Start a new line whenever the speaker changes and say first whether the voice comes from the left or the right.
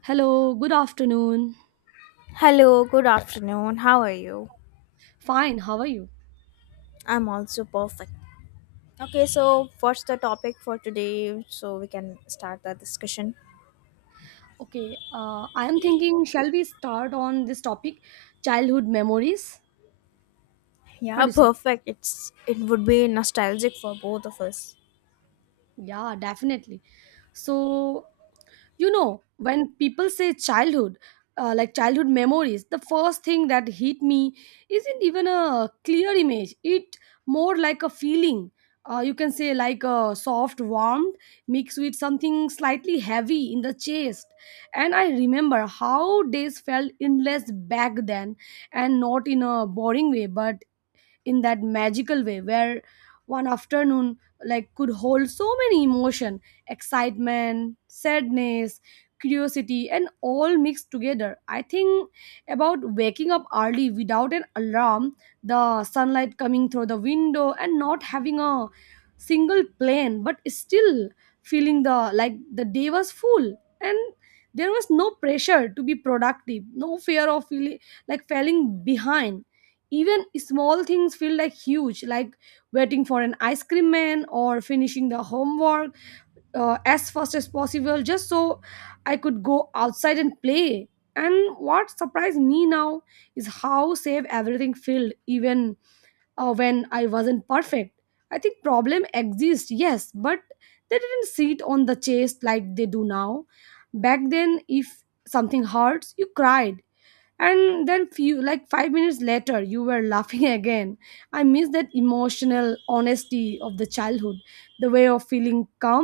right: Hello, good afternoon.
left: Hello, good afternoon. How are you?
right: Fine, how are you?
left: I'm also perfect. Okay, so what's the topic for today so we can start the discussion?
right: Okay, I am thinking, shall we start on this topic, childhood memories? What
left: Yeah,
right: do you say?
left: perfect. It would be nostalgic for both of us.
right: Yeah, definitely. So, you know when people say childhood like childhood memories, the first thing that hit me isn't even a clear image, it more like a feeling. You can say like a soft warmth mixed with something slightly heavy in the chest. And I remember how days felt endless back then, and not in a boring way but in that magical way where one afternoon like could hold so many emotion, excitement, sadness, curiosity and all mixed together. I think about waking up early without an alarm, the sunlight coming through the window and not having a single plan but still feeling the like the day was full. And there was no pressure to be productive, no fear of feeling like falling behind. Even small things feel like huge, like waiting for an ice cream man or finishing the homework as fast as possible, just so I could go outside and play. And what surprised me now is how safe everything felt, even when I wasn't perfect. I think problem exist, yes, but they didn't sit on the chest like they do now. Back then, if something hurts, you cried and then few like 5 minutes later you were laughing again. I miss that emotional honesty of the childhood, the way of feeling calm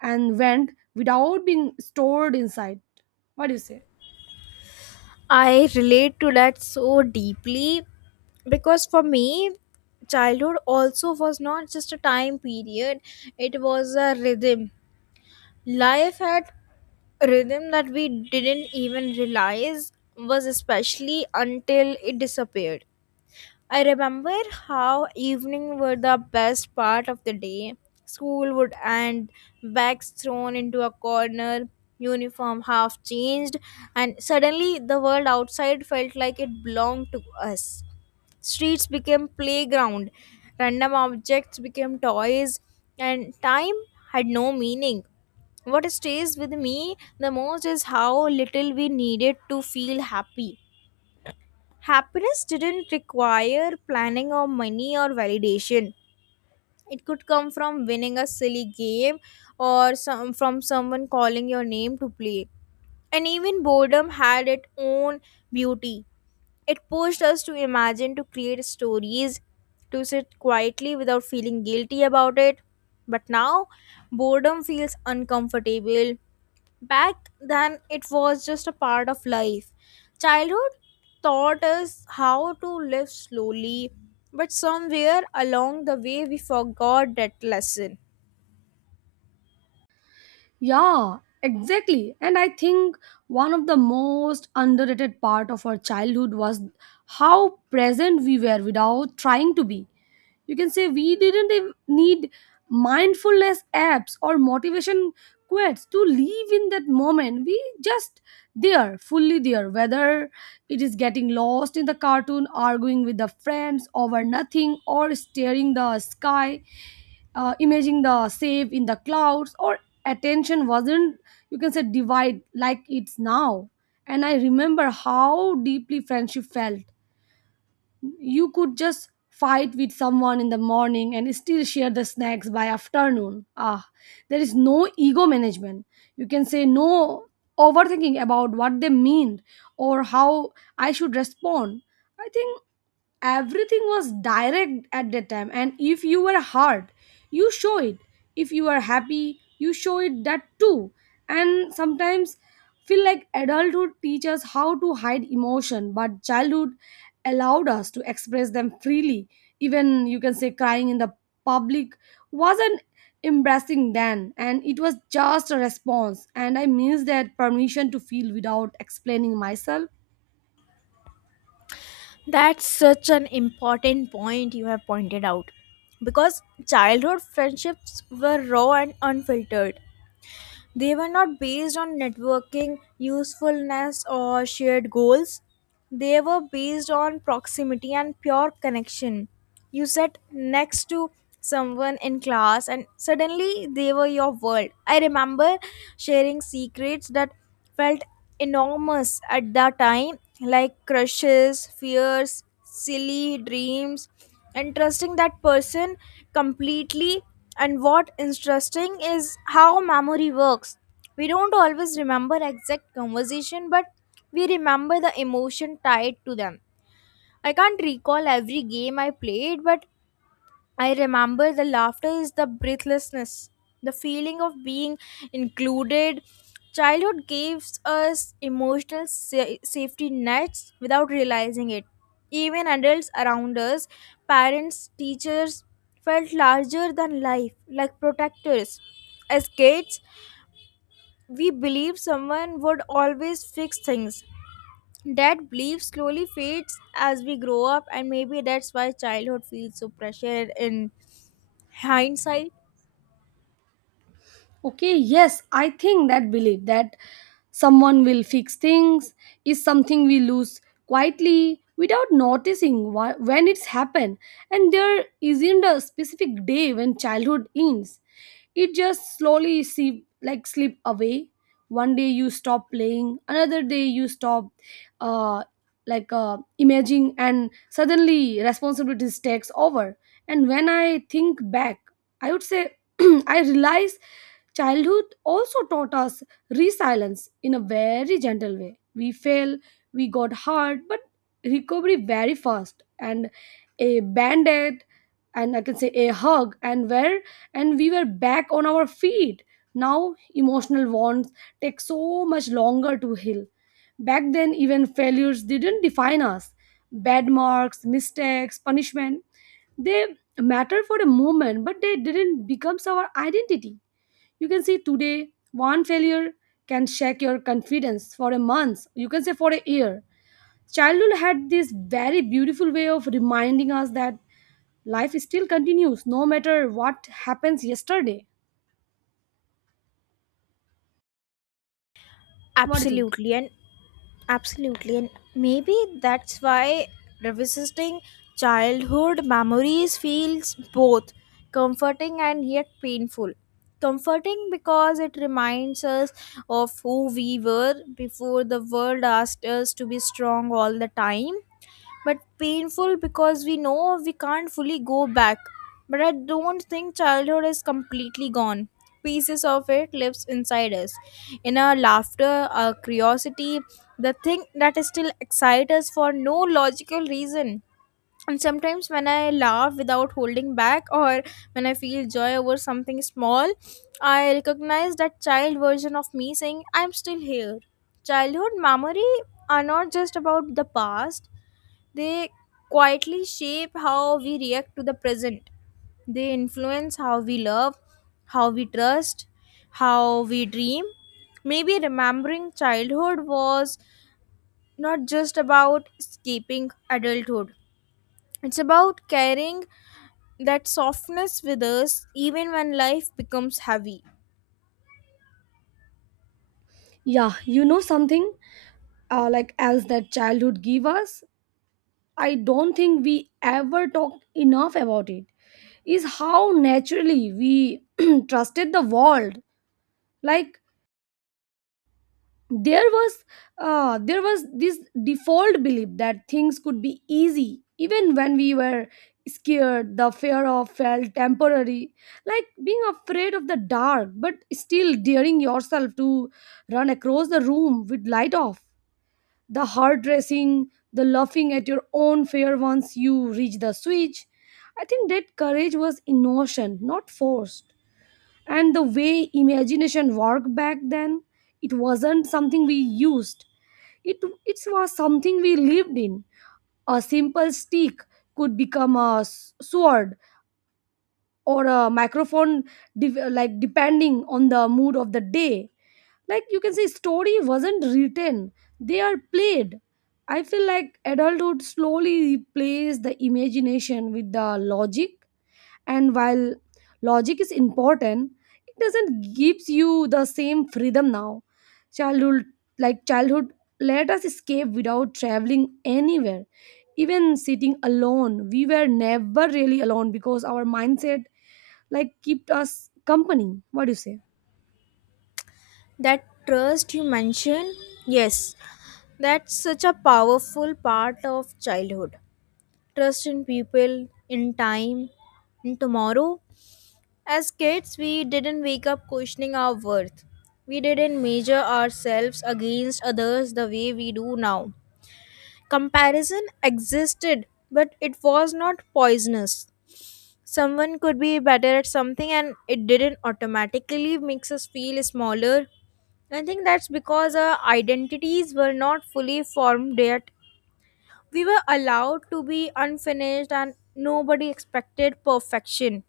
right: and went without being stored inside. What do you say?
left: I relate to that so deeply because for me childhood also was not just a time period, it was a rhythm. Life had rhythm that we didn't even realize was especially until it disappeared. I remember how evening were the best part of the day. School would end, bags thrown into a corner, uniform half changed, and suddenly the world outside felt like it belonged to us. Streets became playground, random objects became toys, and time had no meaning. What stays with me the most is how little we needed to feel happy. Happiness didn't require planning or money or validation. It could come from winning a silly game or from someone calling your name to play. And even boredom had its own beauty. It pushed us to imagine, to create stories, to sit quietly without feeling guilty about it. But now, boredom feels uncomfortable. Back then, it was just a part of life. Childhood taught us how to live slowly, but somewhere along the way, we forgot that lesson.
right: Yeah, exactly. And I think one of the most underrated part of our childhood was how present we were without trying to be. You can say we didn't need mindfulness apps or motivation quotes to live in that moment. We just there, fully there, whether it is getting lost in the cartoon, arguing with the friends over nothing, or staring the sky, imaging the save in the clouds, or attention wasn't, you can say, divide like it's now. And I remember how deeply friendship felt. You could just fight with someone in the morning and still share the snacks by afternoon. Ah, there is no ego management, you can say no overthinking about what they mean or how I should respond. I think everything was direct at that time, and if you were hard, you show it. If you are happy, you show it that too. And sometimes feel like adulthood teaches how to hide emotion, but childhood allowed us to express them freely. Even you can say crying in the public wasn't embarrassing then, and it was just a response. And I miss that permission to feel without explaining myself.
left: That's such an important point you have pointed out. Because childhood friendships were raw and unfiltered. They were not based on networking, usefulness, or shared goals. They were based on proximity and pure connection. You sat next to someone in class, and suddenly they were your world. I remember sharing secrets that felt enormous at that time, like crushes, fears, silly dreams, and trusting that person completely. And what interesting is how memory works. We don't always remember exact conversation, but we remember the emotion tied to them. I can't recall every game I played, but I remember the laughter is the breathlessness, the feeling of being included. Childhood gives us emotional safety nets without realizing it. Even adults around us, parents, teachers, felt larger than life, like protectors. As kids, we believe someone would always fix things. That belief slowly fades as we grow up, and maybe that's why childhood feels so pressured in hindsight.
right: Okay, yes, I think that belief that someone will fix things is something we lose quietly without noticing when it's happened. And there isn't a specific day when childhood ends. It just slowly see, like slip away. One day you stop playing, another day you stop uh, imaging, and suddenly responsibilities takes over. And when I think back, I would say, I realize childhood also taught us resilience in a very gentle way. We fail, we got hurt, but recovery very fast. And a band aid, and I can say a hug, and where and we were back on our feet. Now emotional wounds take so much longer to heal. Back then, even failures didn't define us. Bad marks, mistakes, punishment, they matter for a moment, but they didn't become our identity. You can see today one failure can shake your confidence for a month, you can say for a year. Childhood had this very beautiful way of reminding us that life still continues no matter what happens yesterday. What do you think?
left: Absolutely, and absolutely, and maybe that's why revisiting childhood memories feels both comforting and yet painful. Comforting because it reminds us of who we were before the world asked us to be strong all the time, but painful because we know we can't fully go back. But I don't think childhood is completely gone. Pieces of it lives inside us, in our laughter, our curiosity, the thing that still excites us for no logical reason. And sometimes when I laugh without holding back, or when I feel joy over something small, I recognize that child version of me saying, I'm still here. Childhood memory are not just about the past, they quietly shape how we react to the present. They influence how we love, how we trust, how we dream. Maybe remembering childhood was not just about escaping adulthood. It's about carrying that softness with us even when life becomes heavy.
right: Yeah, you know something like else that childhood give us, I don't think we ever talk enough about it, is how naturally we trusted the world. Like, there was there was this default belief that things could be easy even when we were scared. The fear of felt temporary, like being afraid of the dark but still daring yourself to run across the room with light off, the heart racing, the laughing at your own fear once you reach the switch. I think that courage was emotion not forced. And the way imagination worked back then, it wasn't something we used, it it was something we lived in. A simple stick could become a sword or a microphone, like depending on the mood of the day. Like you can say story wasn't written, they are played. I feel like adulthood slowly replaced the imagination with the logic, and while logic is important, it doesn't gives you the same freedom now. Childhood like childhood let us escape without traveling anywhere. Even sitting alone we were never really alone because our mindset like kept us company. What do you say?
left: That trust you mentioned, yes, that's such a powerful part of childhood. Trust in people, in time, in tomorrow. As kids, we didn't wake up questioning our worth. We didn't measure ourselves against others the way we do now. Comparison existed, but it was not poisonous. Someone could be better at something and it didn't automatically makes us feel smaller. I think that's because our identities were not fully formed yet. We were allowed to be unfinished and nobody expected perfection.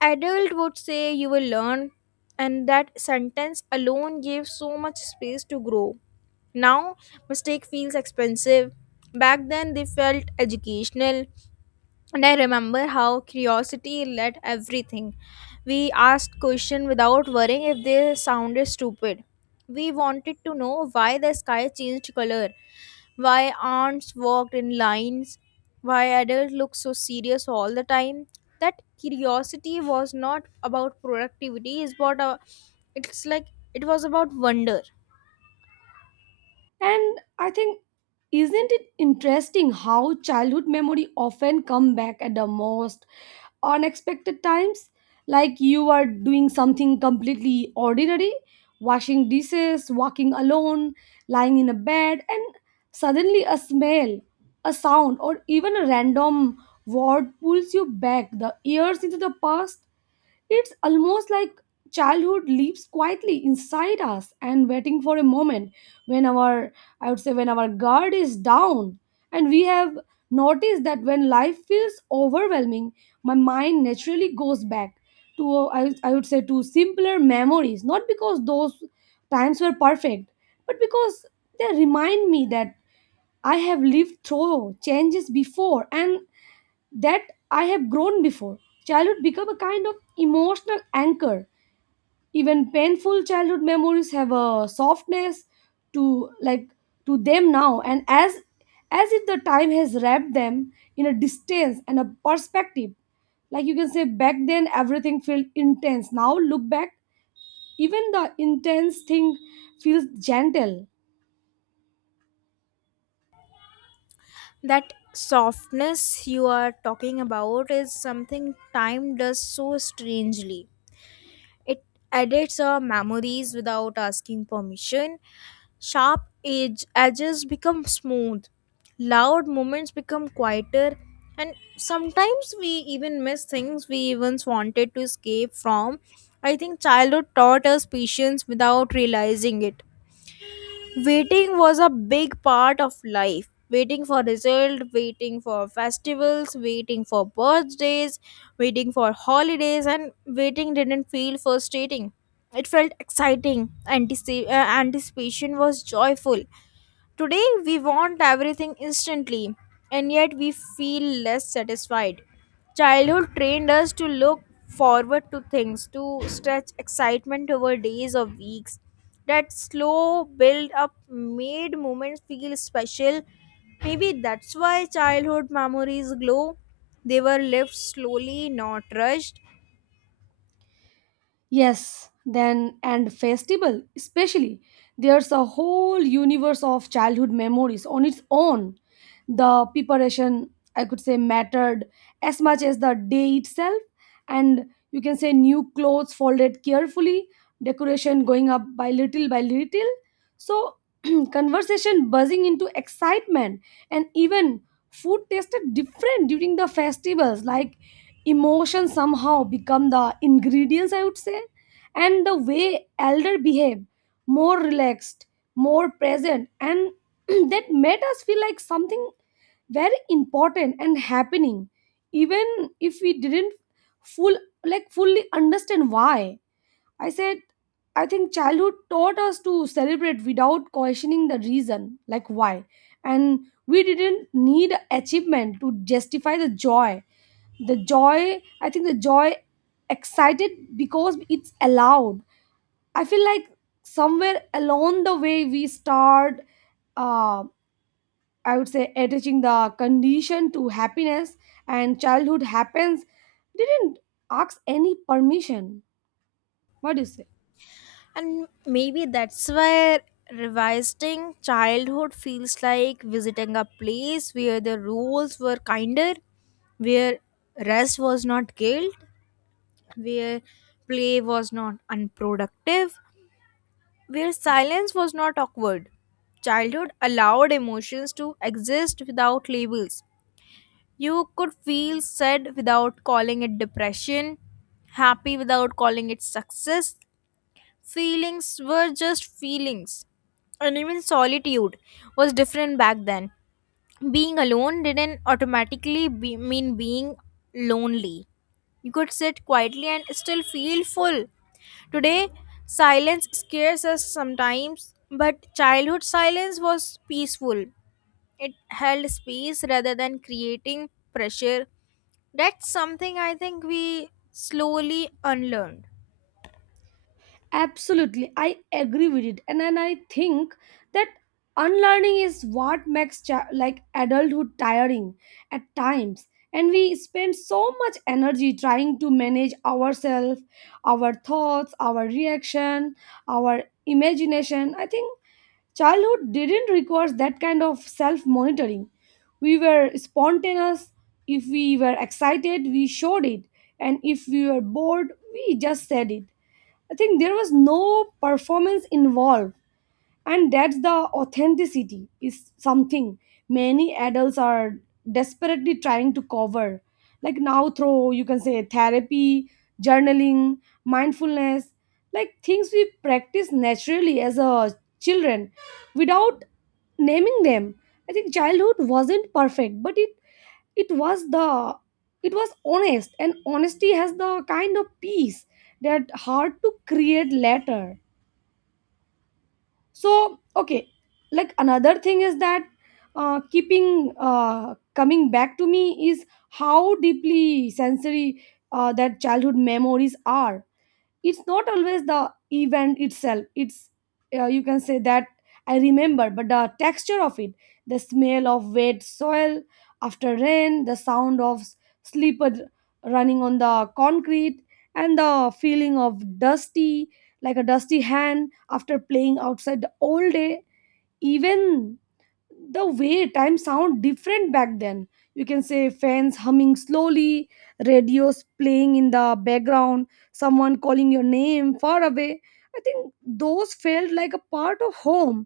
left: Adult would say you will learn, and that sentence alone gave so much space to grow. Now mistake feels expensive. Back then they felt educational. And I remember how curiosity led everything. We asked questions without worrying if they sounded stupid. We wanted to know why the sky changed color, why ants walked in lines, why adults look so serious all the time. That curiosity was not about productivity, it's about a, it's like it was about wonder.
right: And I think, isn't it interesting how childhood memory often come back at the most unexpected times? Like you are doing something completely ordinary, washing dishes, walking alone, lying in a bed, and suddenly a smell, a sound, or even a random word pulls you back the years into the past. It's almost like childhood lives quietly inside us and waiting for a moment when our, I would say, when our guard is down. And we have noticed that when life feels overwhelming, my mind naturally goes back to, I would say, to simpler memories, not because those times were perfect, but because they remind me that I have lived through changes before and that I have grown before. Childhood become a kind of emotional anchor. Even painful childhood memories have a softness to like to them now, and as if the time has wrapped them in a distance and a perspective. Like you can say, back then everything felt intense. Now look back, even the intense thing feels gentle.
left: That softness you are talking about is something time does so strangely. It edits our memories without asking permission. Edges become smooth. Loud moments become quieter. And sometimes we even miss things we even wanted to escape from. I think childhood taught us patience without realizing it. Waiting was a big part of life, waiting for result, waiting for festivals, waiting for birthdays, waiting for holidays, and waiting didn't feel frustrating, it felt exciting. Anticipation was joyful. Today, we want everything instantly, and yet we feel less satisfied. Childhood trained us to look forward to things, to stretch excitement over days or weeks. That slow build up made moments feel special. Maybe that's why childhood memories glow. They were lived slowly, not rushed.
right: Yes, then and festival, especially. There's a whole universe of childhood memories on its own. The preparation, I could say, mattered as much as the day itself. And you can say new clothes folded carefully, decoration going up by little by little. So, conversation buzzing into excitement, and even food tasted different during the festivals, like emotions somehow become the ingredients, I would say. And the way elder behave, more relaxed, more present, and that made us feel like something very important and happening, even if we didn't full like fully understand why. I said, I think childhood taught us to celebrate without questioning the reason, like why. And we didn't need achievement to justify the joy. The joy i think the joy excited because it's allowed. I feel like somewhere along the way we start, uh, I would say, attaching the condition to happiness. And childhood happens didn't ask any permission. What do you say?
left: And maybe that's why revisiting childhood feels like visiting a place where the rules were kinder, where rest was not guilt, where play was not unproductive, where silence was not awkward. Childhood allowed emotions to exist without labels. You could feel sad without calling it depression, happy without calling it success. Feelings were just feelings, and even solitude was different back then. Being alone didn't automatically mean being lonely. You could sit quietly and still feel full. Today, silence scares us sometimes, but childhood silence was peaceful. It held space rather than creating pressure. That's something I think we slowly unlearned.
right: Absolutely, I agree with it, and I think that unlearning is what makes like adulthood tiring at times, and we spend so much energy trying to manage ourselves, our thoughts, our reaction, our imagination. I think childhood didn't require that kind of self monitoring. We were spontaneous. If we were excited, we showed it, and if we were bored, we just said it. I think there was no performance involved, and that's the authenticity is something many adults are desperately trying to cover. Like now, through you can say therapy, journaling, mindfulness, like things we practice naturally as a children without naming them. I think childhood wasn't perfect, but it was the it was honest, and honesty has the kind of peace that hard to create later. So okay, like another thing is that keeping coming back to me is how deeply sensory that childhood memories are. It's not always the event itself, it's you can say that I remember, but the texture of it, the smell of wet soil after rain, the sound of slipper running on the concrete, and the feeling of dusty, like a dusty hand after playing outside the all day. Even the way time sound different back then, you can say fans humming slowly, radios playing in the background, someone calling your name far away. I think those felt like a part of home.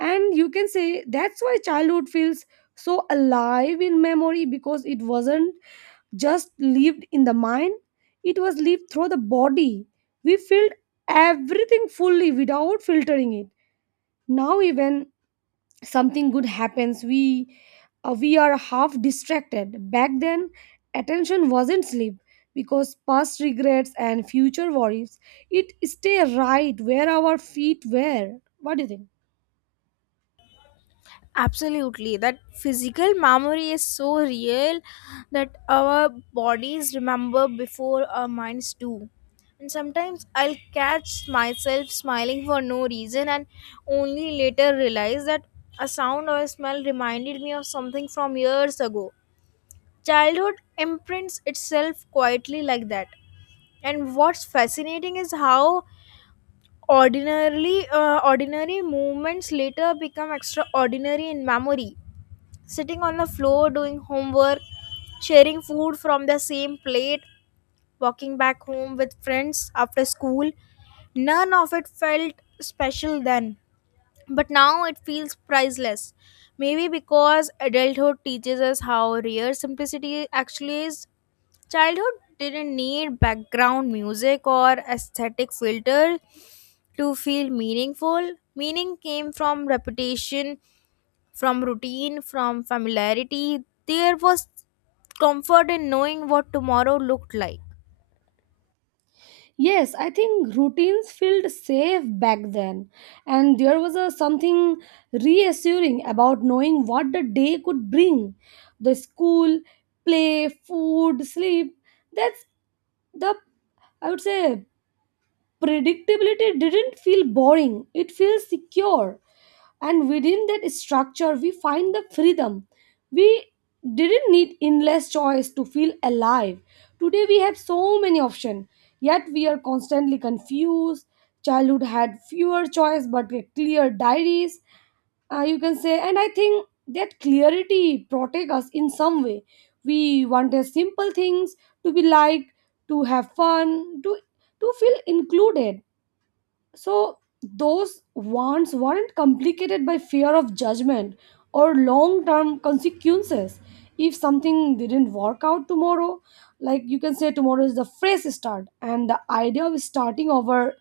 right: And you can say that's why childhood feels so alive in memory, because it wasn't just lived in the mind, it was lived through the body. We felt everything fully without filtering it. Now even something good happens, we are half distracted. Back then attention wasn't sleep, because past regrets and future worries, it stay right where our feet were. What do you think?
left: Absolutely, that physical memory is so real that our bodies remember before our minds do. And sometimes I'll catch myself smiling for no reason and only later realize that a sound or a smell reminded me of something from years ago. Childhood imprints itself quietly like that. And what's fascinating is how ordinarily ordinary moments later become extraordinary in memory, sitting on the floor doing homework, sharing food from the same plate, walking back home with friends after school. None of it felt special then, but now it feels priceless. Maybe because adulthood teaches us how rare simplicity actually is. Childhood didn't need background music or aesthetic filters to feel meaningful. Meaning came from repetition, from routine, from familiarity. There was comfort in knowing what tomorrow looked like.
right: Yes, I think routines felt safe back then, and there was a something reassuring about knowing what the day could bring. The school, play, food, sleep. That's the I would say predictability didn't feel boring, it feels secure. And within that structure we find the freedom, we didn't need endless choice to feel alive. Today we have so many options, yet we are constantly confused. Childhood had fewer choice but with clear diaries, you can say. And I think that clarity protect us in some way. We wanted simple things, to be liked, to have fun, to feel included. So those wants weren't complicated by fear of judgment or long-term consequences. If something didn't work out tomorrow, like you can say tomorrow is the fresh start, and the idea of starting over,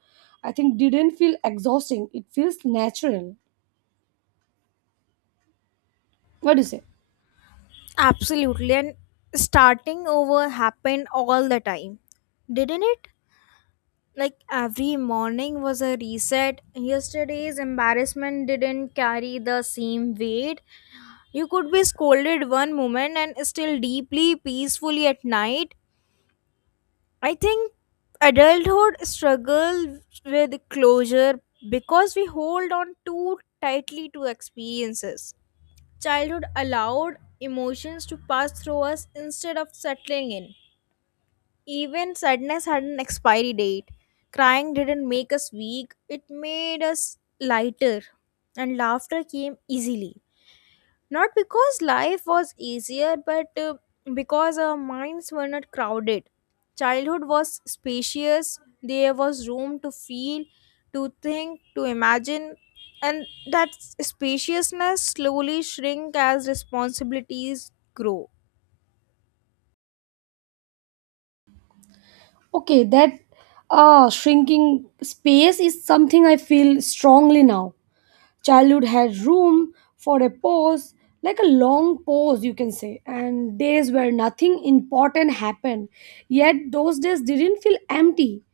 right: I think, didn't feel exhausting. It feels natural. What do you say?
left: Absolutely. And starting over happened all the time, didn't it? Like every morning was a reset. Yesterday's embarrassment didn't carry the same weight. You could be scolded one moment and still deeply peacefully at night. I think adulthood struggles with closure because we hold on too tightly to experiences. Childhood allowed emotions to pass through us instead of settling in. Even sadness had an expiry date. Crying didn't make us weak, it made us lighter, and laughter came easily. Not because life was easier, but because our minds were not crowded. Childhood was spacious, there was room to feel, to think, to imagine, and that spaciousness slowly shrink as responsibilities grow.
right: Okay, that shrinking space is something I feel strongly now. Childhood had room for a pause, like a long pause, you can say, and days where nothing important happened. Yet those days didn't feel empty,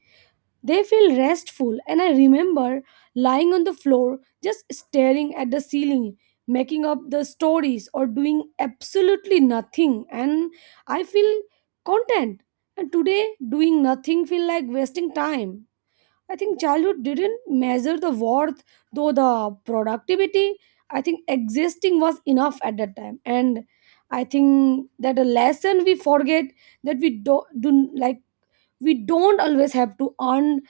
right: they feel restful. And I remember lying on the floor, just staring at the ceiling, making up the stories, or doing absolutely nothing. And I feel content. And today, doing nothing feel like wasting time. I think childhood didn't measure the worth, though the productivity. I think existing was enough at that time. And I think that a lesson we forget, that we do, do like we don't always have to earn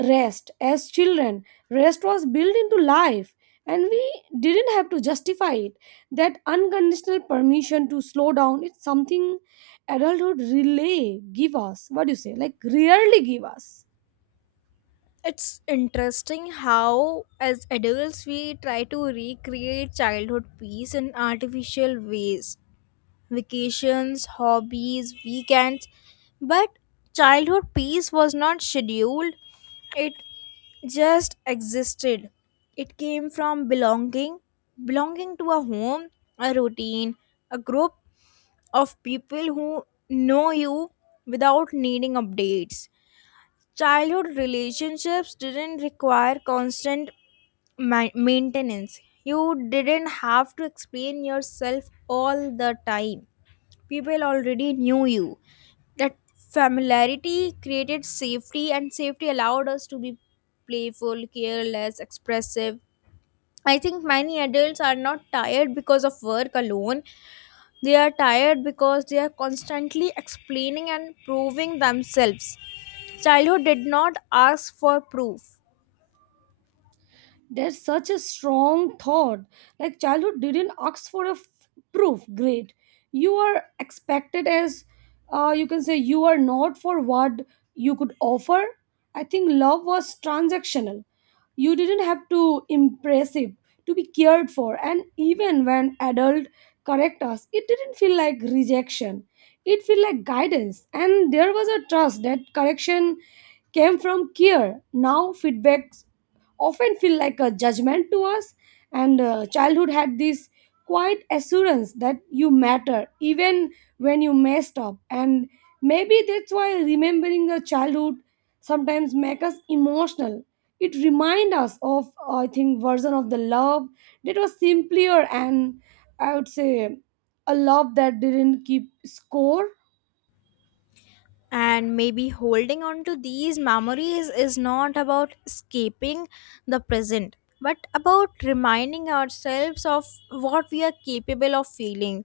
right: rest as children. Rest was built into life, and we didn't have to justify it. That unconditional permission to slow down, it's something adulthood really give us. What do you say? Like rarely give us.
left: It's interesting how, as adults, we try to recreate childhood peace in artificial ways, vacations, hobbies, weekends. But childhood peace was not scheduled, it just existed. It came from belonging, belonging to a home, a routine, a group of people who know you without needing updates. Childhood relationships didn't require constant maintenance. You didn't have to explain yourself all the time. People already knew you. That familiarity created safety, and safety allowed us to be playful, careless, expressive. I think many adults are not tired because of work alone, they are tired because they are constantly explaining and proving themselves. Childhood did not ask for proof.
right: There's such a strong thought. Like childhood didn't ask for a proof grade. You are expected as, you can say, you are not for what you could offer. I think love was transactional. You didn't have to impressive to be cared for. And even when adult correct us, it didn't feel like rejection. It felt like guidance. And there was a trust that correction came from care. Now feedbacks often feel like a judgment to us, and childhood had this quiet assurance that you matter even when you messed up. And maybe that's why remembering the childhood sometimes make us emotional. It remind us of, I think, version of the love that was simpler, and I would say a love that didn't keep score.
left: And maybe holding on to these memories is not about escaping the present, but about reminding ourselves of what we are capable of feeling.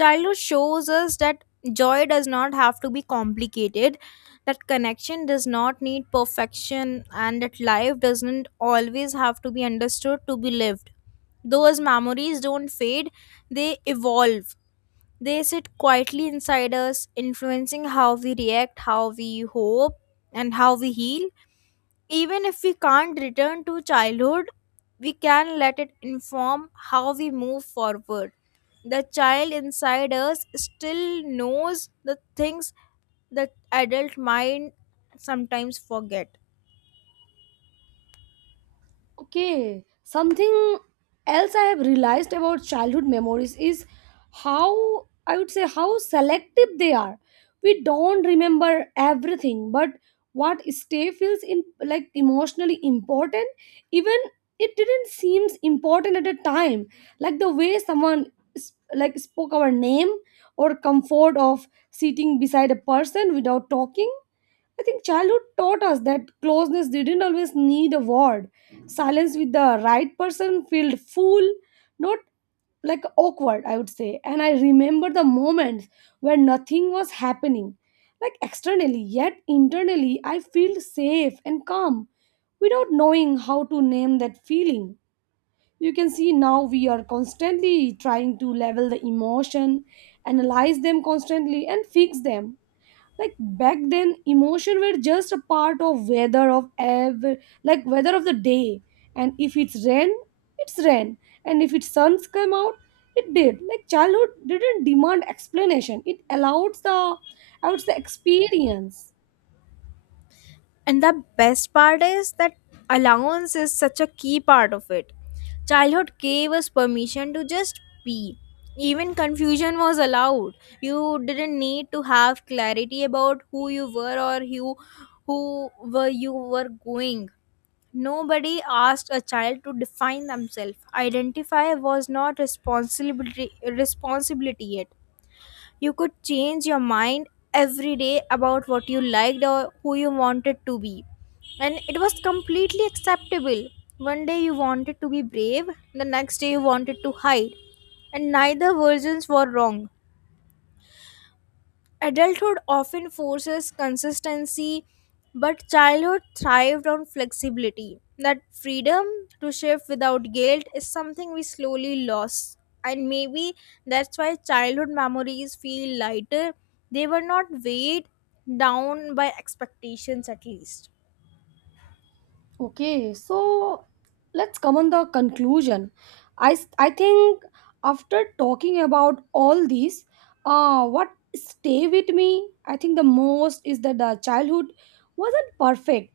left: Childhood shows us that joy does not have to be complicated, that connection does not need perfection, and that life doesn't always have to be understood to be lived. Those memories don't fade, they evolve. They sit quietly inside us, influencing how we react, how we hope, and how we heal. Even if we can't return to childhood, we can let it inform how we move forward. The child inside us still knows the things the adult mind sometimes forget.
right: Okay, something else I have realized about childhood memories is how, I would say, how selective they are. We don't remember everything, but what stay feels in like emotionally important, even it didn't seems important at the time. Like the way someone like spoke our name, or comfort of sitting beside a person without talking. I think childhood taught us that closeness didn't always need a word. Silence with the right person felt full, not like awkward, I would say. And I remember the moments where nothing was happening, like externally, yet internally, I feel safe and calm without knowing how to name that feeling. You can see now we are constantly trying to level the emotion, analyze them constantly, and fix them. Like back then emotion were just a part of weather of ever, like weather of the day. And if it's rain, it's rain, and if it's suns come out, it did. Like childhood didn't demand explanation, it allowed the, I would say, experience.
left: And the best part is that allowance is such a key part of it. Childhood gave us permission to just be. Even confusion was allowed. You didn't need to have clarity about who you were or who were going. Nobody asked a child to define themselves. Identify was not responsibility yet. You could change your mind every day about what you liked or who you wanted to be. And it was completely acceptable. One day you wanted to be brave, the next day you wanted to hide. And neither versions were wrong. Adulthood often forces consistency, but childhood thrived on flexibility. That freedom to shift without guilt is something we slowly lost. And maybe that's why childhood memories feel lighter. They were not weighed down by expectations, at least.
right: Okay, so let's come on the conclusion. I think after talking about all these, uh, what stay with me, I think, the most is that the childhood wasn't perfect,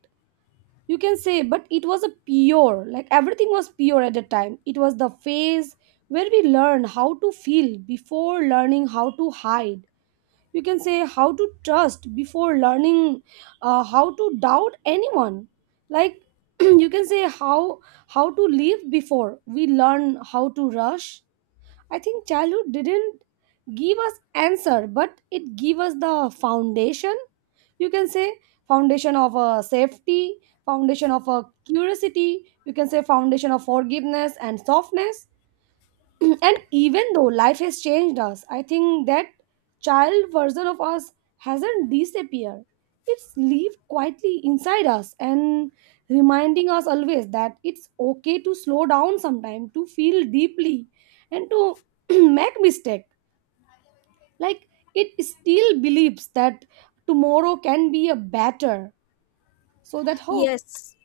right: you can say, but it was a pure, like everything was pure at the time. It was the phase where we learn how to feel before learning how to hide, you can say how to trust before learning how to doubt anyone. Like you can say how to live before we learn how to rush. I think childhood didn't give us answer, but it gave us the foundation. You can say foundation of a safety, foundation of a curiosity. You can say foundation of forgiveness and softness. And even though life has changed us, I think that child version of us hasn't disappeared. It's lived quietly inside us and reminding us always that it's okay to slow down sometime, to feel deeply, and to make mistake. Like it still believes that tomorrow can be a better. So that hope.
left: Yes,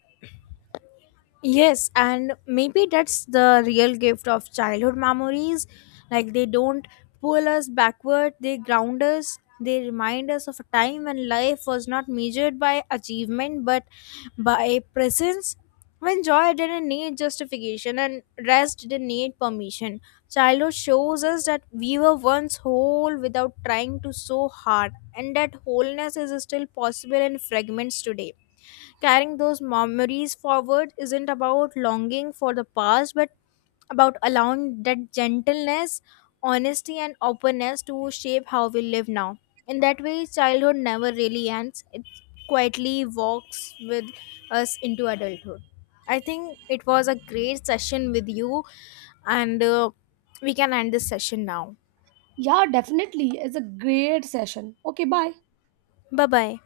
left: Yes, and maybe that's the real gift of childhood memories. Like they don't pull us backward, they ground us, they remind us of a time when life was not measured by achievement but by presence. When joy didn't need justification and rest didn't need permission. Childhood shows us that we were once whole without trying to so hard, and that wholeness is still possible in fragments today. Carrying those memories forward isn't about longing for the past, but about allowing that gentleness, honesty, and openness to shape how we live now. In that way, childhood never really ends, it quietly walks with us into adulthood. I think it was a great session with you, and we can end this session now.
right: Yeah, definitely. It's a great session. Okay, bye.
left: Bye bye.